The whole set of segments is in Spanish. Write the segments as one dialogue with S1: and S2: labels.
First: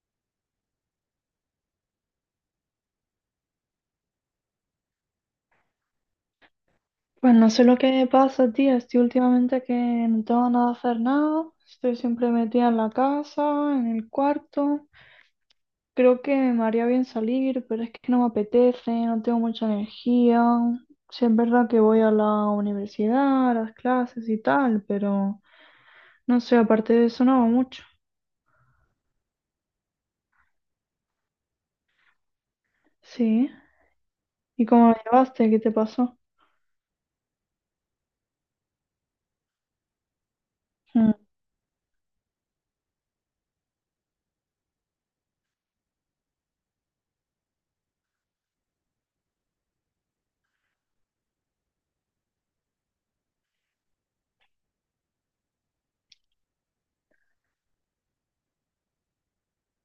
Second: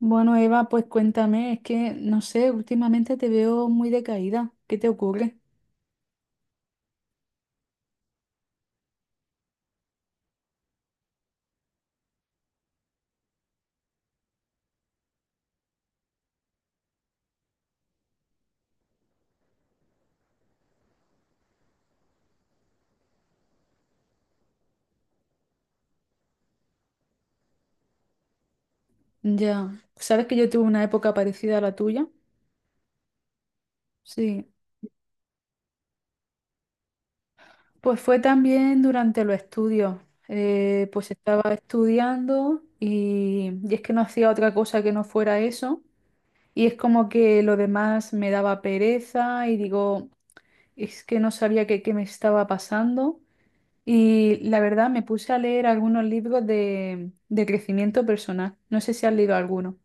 S1: Bueno, Eva, pues cuéntame, es que no sé, últimamente te veo muy decaída. ¿Qué te ocurre?
S2: Pues no sé lo que me pasa, tía. Estoy últimamente que no tengo nada que hacer nada. Estoy siempre metida en la casa, en el cuarto. Creo que me haría bien salir, pero es que no me apetece, no tengo mucha energía. Sí, es verdad que voy a la universidad, a las clases y tal, pero no sé, aparte de eso no hago mucho.
S1: Ya, sabes que yo tuve una época parecida a la tuya.
S2: Sí.
S1: Sí,
S2: ¿Y cómo me llevaste? ¿Qué te pasó?
S1: pues fue también durante los estudios. Pues
S2: Hmm.
S1: estaba estudiando y es que no hacía otra cosa que no fuera eso. Y es como que lo demás me daba pereza y digo, es que no sabía qué me estaba pasando. Y la verdad me puse a leer algunos libros de crecimiento personal. No sé si has leído alguno.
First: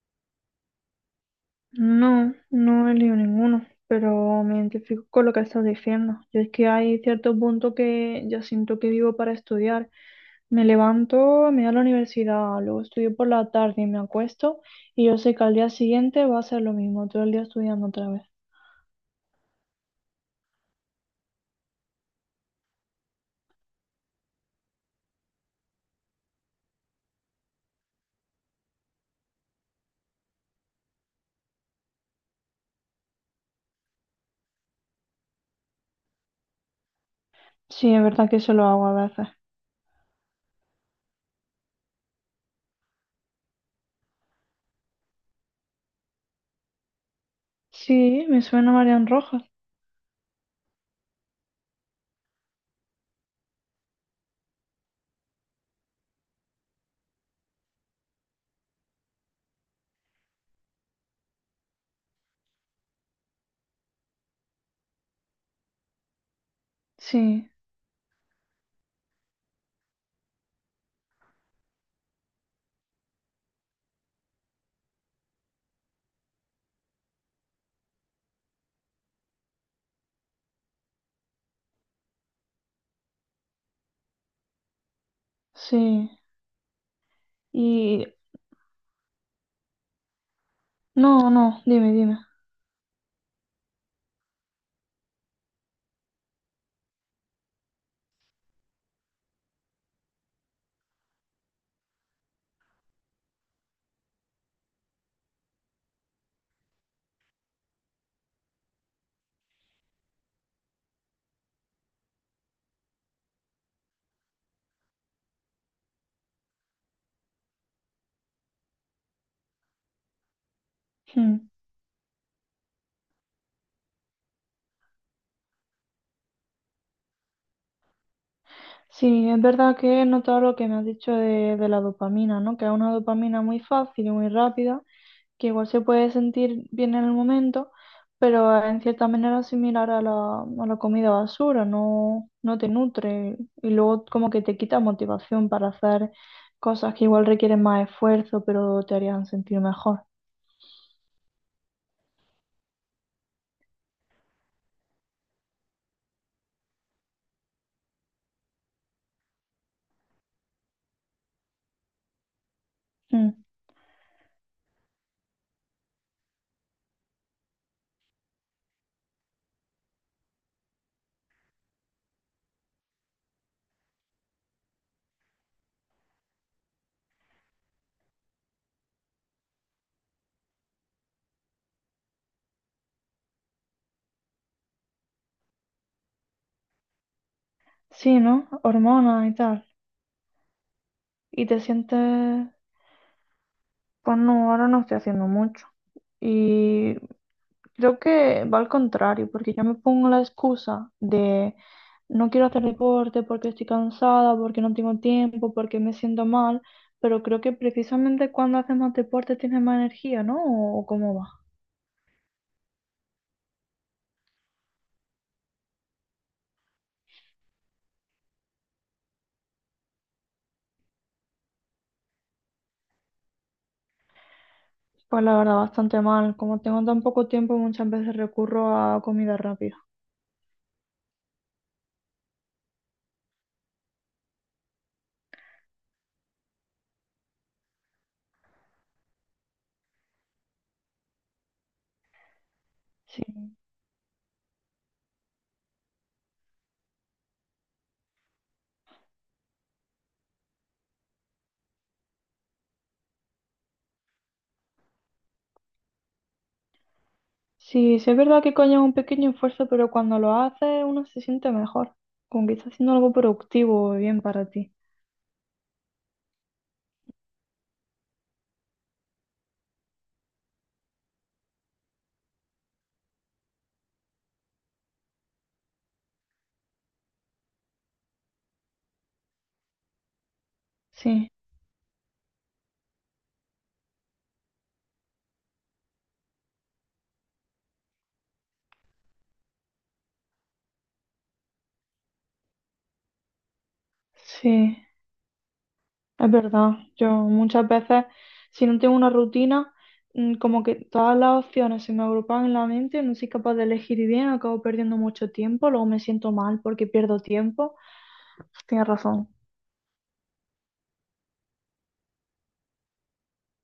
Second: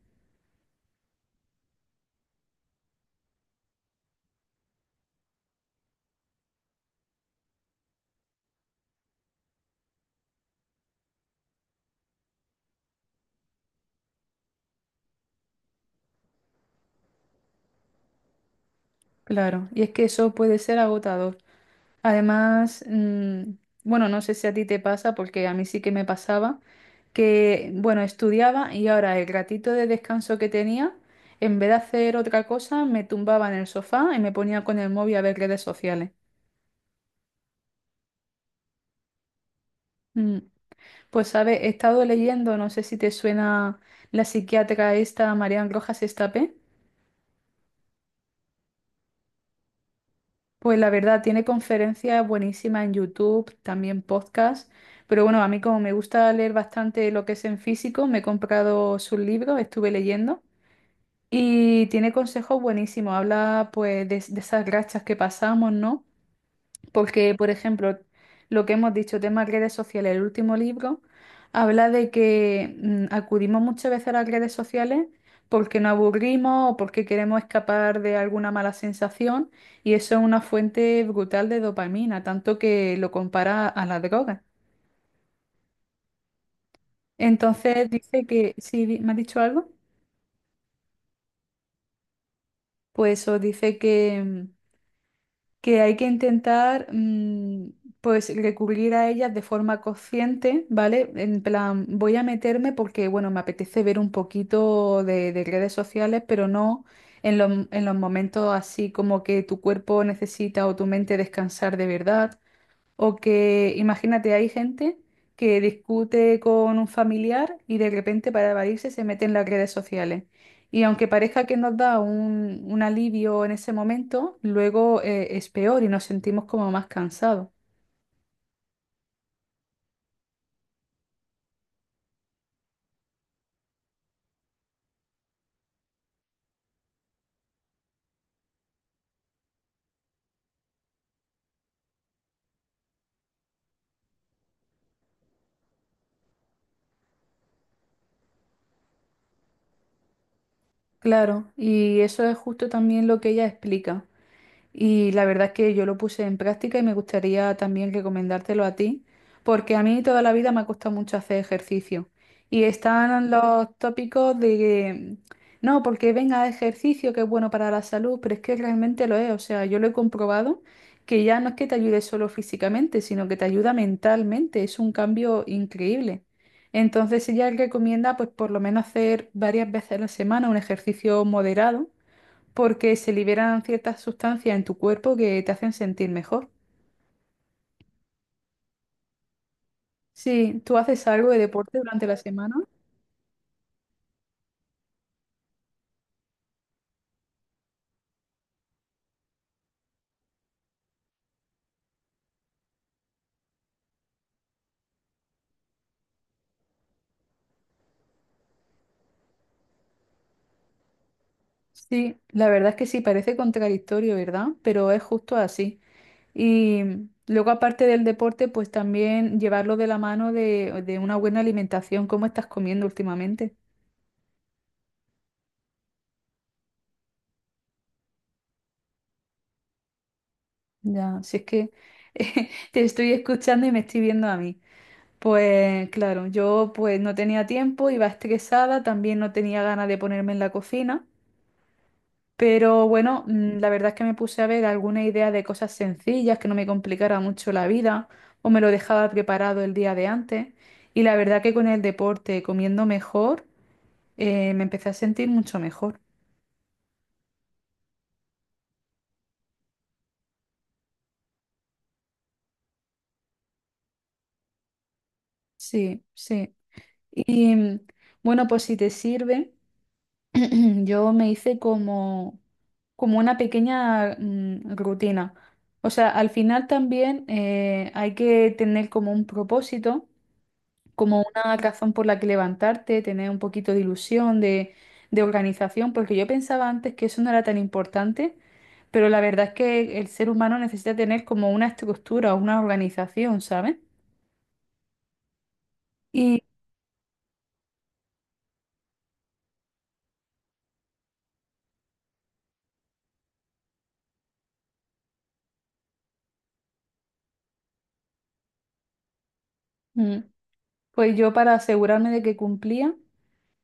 S2: No, no he leído ninguno, pero me identifico con lo que estás diciendo. Yo es que hay cierto punto que ya siento que vivo para estudiar. Me levanto, me voy a la universidad, luego estudio por la tarde y me acuesto y yo sé que al día siguiente va a ser lo mismo, todo el día estudiando otra vez.
S1: Claro, y es que eso puede ser agotador. Además, bueno, no sé si a ti te pasa, porque a mí sí que me pasaba, que, bueno, estudiaba y ahora el ratito de descanso que tenía, en vez de hacer otra cosa, me tumbaba en el sofá y me ponía con el móvil a ver redes sociales.
S2: Sí, es verdad que eso lo hago a veces.
S1: Mm, Pues, ¿sabes? He estado leyendo, no sé si te suena la psiquiatra esta, Marian Rojas Estapé.
S2: Sí, me suena Marian Rojas.
S1: Pues la verdad, tiene conferencias buenísimas en YouTube, también podcast, pero bueno, a mí como me gusta leer bastante lo que es en físico, me he comprado sus libros, estuve leyendo y tiene consejos buenísimos, habla pues de esas rachas que pasamos, ¿no? Porque, por
S2: Sí,
S1: ejemplo, lo que hemos dicho, tema redes sociales, el último libro habla de que acudimos muchas veces a las redes sociales porque nos aburrimos o porque queremos escapar de alguna mala sensación y eso es una fuente brutal de dopamina, tanto que lo compara a la droga.
S2: sí.
S1: Entonces
S2: Y...
S1: dice que, si me ha dicho algo,
S2: No, no, dime, dime.
S1: pues eso dice que hay que intentar pues recurrir a ellas de forma consciente, ¿vale? En plan, voy a meterme porque, bueno, me apetece ver un poquito de redes sociales, pero no en los momentos así como que tu cuerpo necesita o tu mente descansar de verdad. O que imagínate, hay gente que discute con un familiar y de repente para evadirse se mete en las redes sociales. Y aunque
S2: Hmm.
S1: parezca que nos da un alivio en ese momento, luego es peor y nos sentimos como más cansados.
S2: Sí, es verdad que he notado lo que me has dicho de la dopamina, ¿no? Que es una dopamina muy fácil y muy rápida, que igual se puede sentir bien en el momento, pero en cierta manera similar a la comida basura, no, no te nutre y luego como que te quita motivación para hacer cosas que igual requieren más esfuerzo, pero te harían sentir mejor.
S1: Claro, y eso es justo también lo que ella explica. Y la verdad es que yo lo puse en práctica y me gustaría también recomendártelo a ti, porque a mí toda la vida me ha costado mucho hacer ejercicio. Y están
S2: Mm.
S1: los tópicos de que, no, porque venga ejercicio que es bueno para la salud, pero es que realmente lo es. O sea, yo lo he comprobado que ya no es que te ayude solo físicamente, sino que te ayuda mentalmente. Es un cambio increíble. Entonces ella recomienda pues por lo menos hacer varias veces a la semana un ejercicio moderado porque se liberan ciertas sustancias en tu cuerpo que te hacen sentir mejor.
S2: Sí, ¿no? Hormonas y tal.
S1: Sí, ¿tú haces algo de
S2: Y te
S1: deporte durante la
S2: sientes
S1: semana?
S2: Pues no, ahora no estoy haciendo mucho. Y creo que va al contrario, porque yo me pongo la excusa de no quiero hacer deporte porque estoy cansada, porque no tengo tiempo, porque me siento mal, pero creo que precisamente cuando haces más deporte tienes más energía, ¿no? ¿O cómo va?
S1: Sí, la verdad es que sí, parece contradictorio, ¿verdad? Pero es justo así. Y luego, aparte del deporte, pues también llevarlo de la mano de una buena alimentación. ¿Cómo estás comiendo últimamente?
S2: Pues la verdad, bastante mal. Como tengo tan poco tiempo, muchas veces recurro a comida rápida.
S1: Ya, si es que te estoy escuchando y me estoy viendo a mí. Pues claro, yo pues no tenía tiempo, iba estresada, también no tenía ganas de ponerme en la cocina. Pero bueno,
S2: Sí.
S1: la verdad es que me puse a ver alguna idea de cosas sencillas que no me complicara mucho la vida o me lo dejaba preparado el día de antes. Y la verdad que con el deporte, comiendo mejor, me empecé a sentir mucho mejor.
S2: Sí, sí es verdad que coño es un pequeño esfuerzo, pero cuando lo haces uno se siente mejor, como que está haciendo algo productivo y bien para ti.
S1: Sí, sí. Y bueno, pues si te sirve, yo me hice como, como una pequeña rutina. O sea, al final también hay que tener como un propósito como
S2: Sí,
S1: una razón por la que levantarte, tener un poquito de ilusión, de, organización, porque yo pensaba antes que eso no era tan importante, pero la verdad es que el ser humano necesita tener como una estructura, una organización, ¿sabes?
S2: sí, es
S1: Y
S2: verdad. Yo muchas veces, si no tengo una rutina, como que todas las opciones se me agrupan en la mente, no soy capaz de elegir bien, acabo perdiendo mucho tiempo, luego me siento mal porque pierdo tiempo. Tienes razón.
S1: mm, pues yo para asegurarme de que cumplía,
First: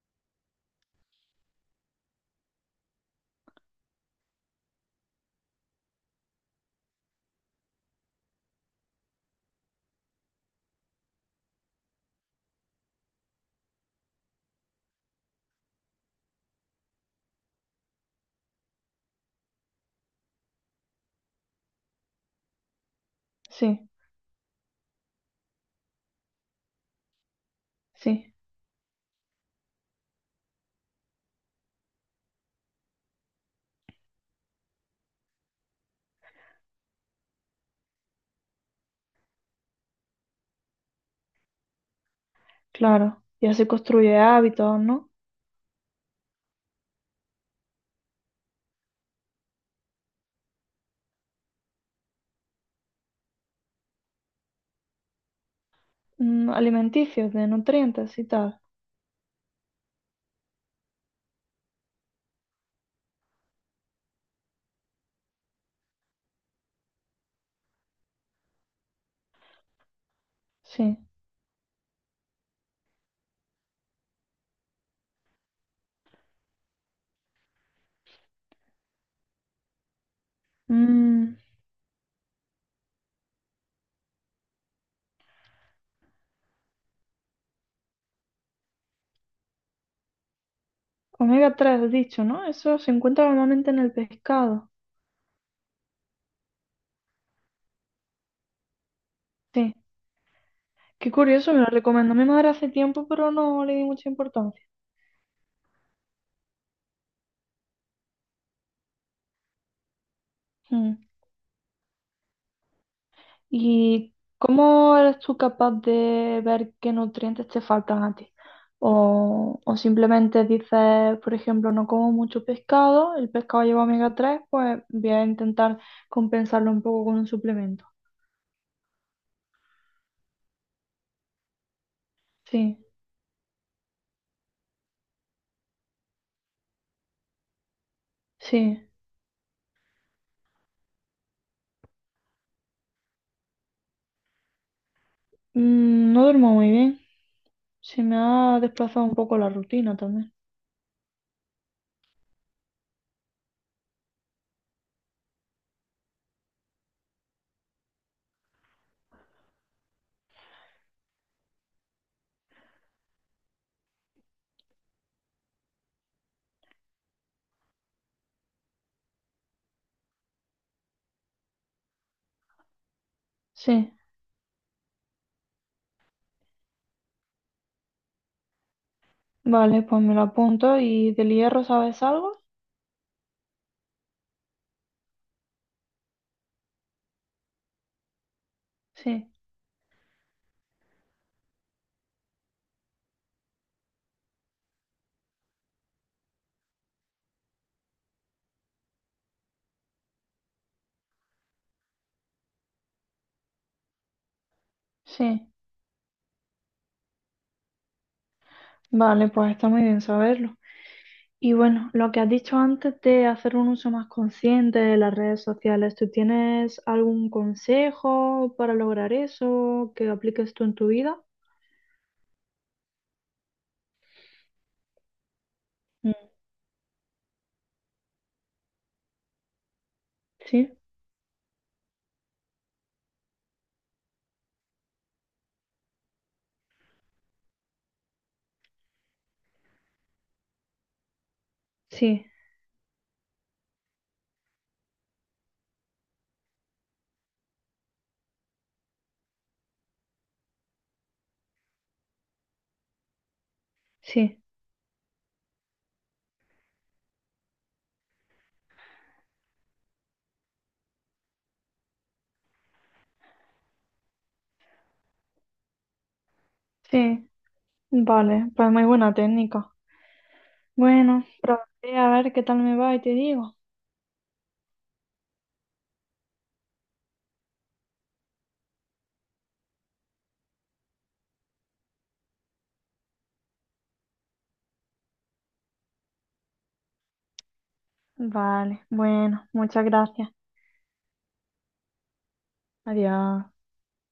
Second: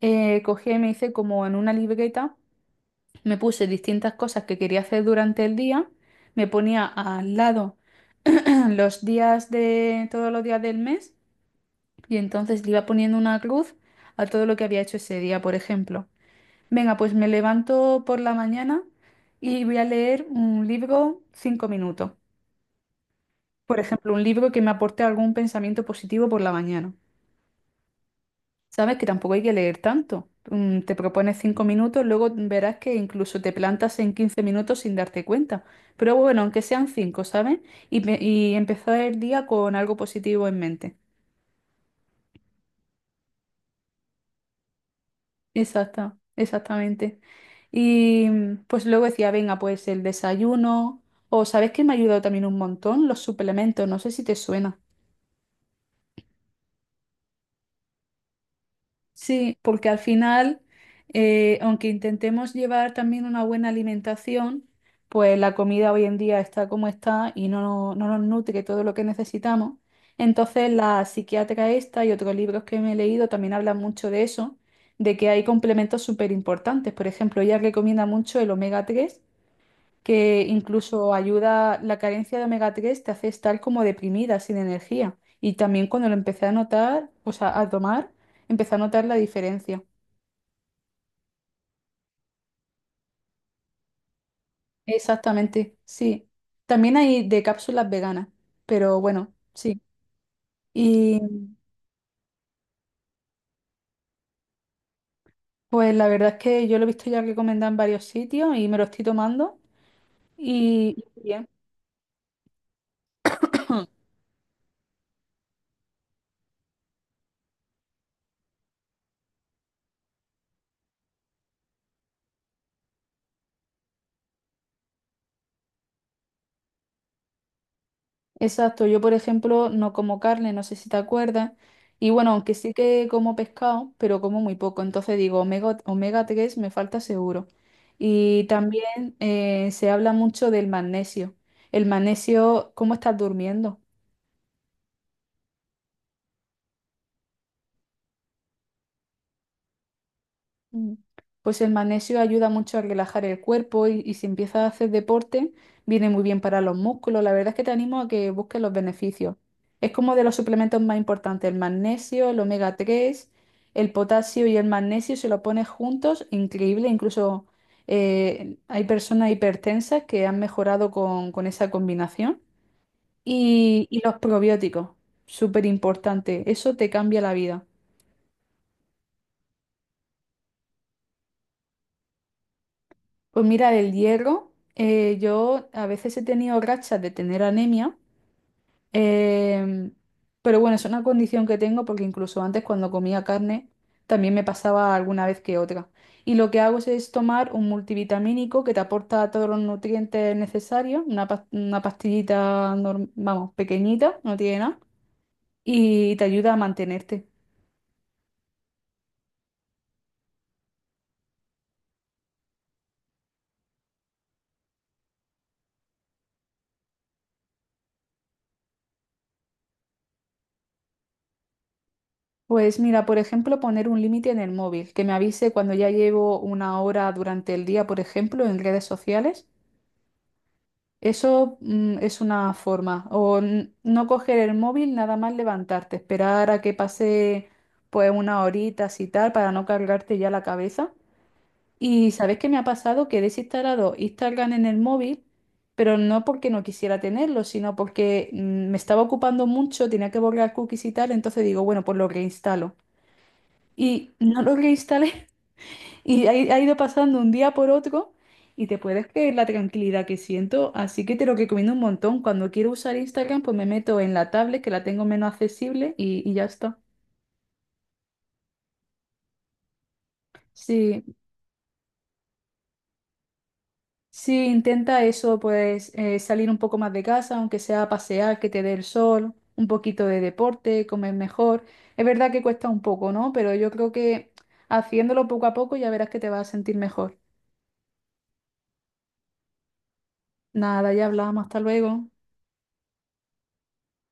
S1: cogí y me hice como en una libreta, me puse distintas cosas que quería hacer durante el día, me ponía al lado los días de todos los días del mes. Y entonces le iba poniendo una cruz a todo lo que había hecho ese día, por ejemplo. Venga, pues me levanto por la mañana y voy a leer un libro 5 minutos. Por
S2: Sí,
S1: ejemplo, un libro que me aporte algún pensamiento positivo por la mañana.
S2: sí,
S1: Sabes que tampoco hay que leer tanto. Te propones 5 minutos, luego verás que incluso te plantas en 15 minutos sin darte cuenta. Pero bueno, aunque sean cinco, ¿sabes? Y empezar el día con algo positivo en mente.
S2: claro. Y así construye hábitos, ¿no?
S1: Exactamente. Y pues luego decía, venga, pues el desayuno, o ¿sabes que me ha ayudado también un montón? Los suplementos, no sé si te suena.
S2: Mm, alimenticios, de nutrientes y tal.
S1: Sí, porque al final, aunque intentemos llevar también una buena alimentación, pues la comida hoy en día está como está y no, no nos nutre todo lo que necesitamos. Entonces,
S2: Sí.
S1: la psiquiatra esta y otros libros que me he leído también hablan mucho de eso, de que hay complementos súper importantes. Por ejemplo, ella recomienda mucho el omega 3 que incluso
S2: Mm,
S1: ayuda, la carencia de omega 3 te hace estar como deprimida, sin energía. Y también cuando lo empecé a notar, o sea, a tomar, empecé a notar la diferencia.
S2: omega tres, has dicho, ¿no? Eso se encuentra normalmente en el pescado.
S1: Exactamente, sí. También hay de cápsulas veganas, pero bueno,
S2: Sí.
S1: sí.
S2: Qué
S1: Y
S2: curioso, me lo recomendó mi madre hace tiempo, pero no le di mucha importancia.
S1: pues la verdad es que yo lo he visto ya recomendado en varios sitios y me lo estoy tomando
S2: Mm.
S1: y bien.
S2: ¿Y cómo eres tú capaz de ver qué nutrientes te faltan a ti? O simplemente dices, por ejemplo, no como mucho pescado, el pescado lleva omega 3, pues voy a intentar compensarlo un poco con un suplemento.
S1: Exacto, yo por ejemplo no como carne, no sé si te acuerdas, y bueno, aunque sí
S2: Sí,
S1: que como pescado, pero como muy poco, entonces digo omega 3 me falta seguro. Y
S2: sí.
S1: también se habla mucho del magnesio. El magnesio, ¿cómo estás durmiendo?
S2: No duermo muy bien. Se me ha desplazado un poco la rutina también.
S1: Mm. Pues el magnesio ayuda mucho a relajar el cuerpo y si empiezas a hacer deporte, viene muy bien para los músculos. La verdad es que te animo a que busques los beneficios. Es como de los suplementos más importantes, el magnesio, el omega 3, el potasio y el magnesio, si lo pones juntos, increíble. Incluso hay personas hipertensas que han mejorado con, esa combinación. Y,
S2: Sí,
S1: y los probióticos, súper importante. Eso te cambia la vida.
S2: vale, pues me lo apunto. ¿Y del hierro sabes algo?
S1: Pues mira, del hierro, yo a veces he tenido rachas de tener anemia,
S2: Sí,
S1: em, pero bueno, es una condición que tengo porque incluso antes cuando comía carne también me pasaba alguna vez que otra. Y lo que hago es tomar un multivitamínico que te aporta todos los nutrientes necesarios, una pastillita, vamos, pequeñita, no tiene nada,
S2: sí.
S1: y te ayuda a mantenerte.
S2: Vale, pues está muy bien saberlo. Y bueno, lo que has dicho antes de hacer un uso más consciente de las redes sociales, ¿tú tienes algún consejo para lograr eso que apliques tú en tu vida?
S1: Pues mira, por ejemplo, poner un límite en el móvil, que me avise cuando ya
S2: Mm,
S1: llevo una hora durante el día, por ejemplo, en redes sociales.
S2: sí,
S1: Eso, es una forma. O no coger el móvil, nada más levantarte, esperar a que pase pues una horita y tal para no cargarte ya la cabeza. Y
S2: sí,
S1: ¿sabes qué me ha pasado? Que he desinstalado Instagram en el móvil, pero no porque no quisiera tenerlo, sino porque me estaba ocupando mucho, tenía que borrar cookies y tal, entonces digo, bueno, pues lo reinstalo y
S2: sí.
S1: no lo reinstalé y ha ido pasando un día por otro y te puedes creer la tranquilidad que siento, así que te lo recomiendo un montón. Cuando quiero usar Instagram, pues me meto en la tablet que la tengo menos accesible y ya está.
S2: Sí, vale, pues muy buena técnica.
S1: Sí,
S2: Bueno, probaré a ver qué tal me va y te digo.
S1: sí, intenta eso, pues salir un poco más de casa, aunque sea a pasear, que te dé el sol, un poquito de deporte, comer mejor. Es verdad que cuesta un poco, ¿no? Pero yo creo que haciéndolo poco a poco ya verás que te vas a sentir mejor.
S2: Vale, bueno, muchas gracias.
S1: Nada, ya hablamos, hasta luego.
S2: Adiós.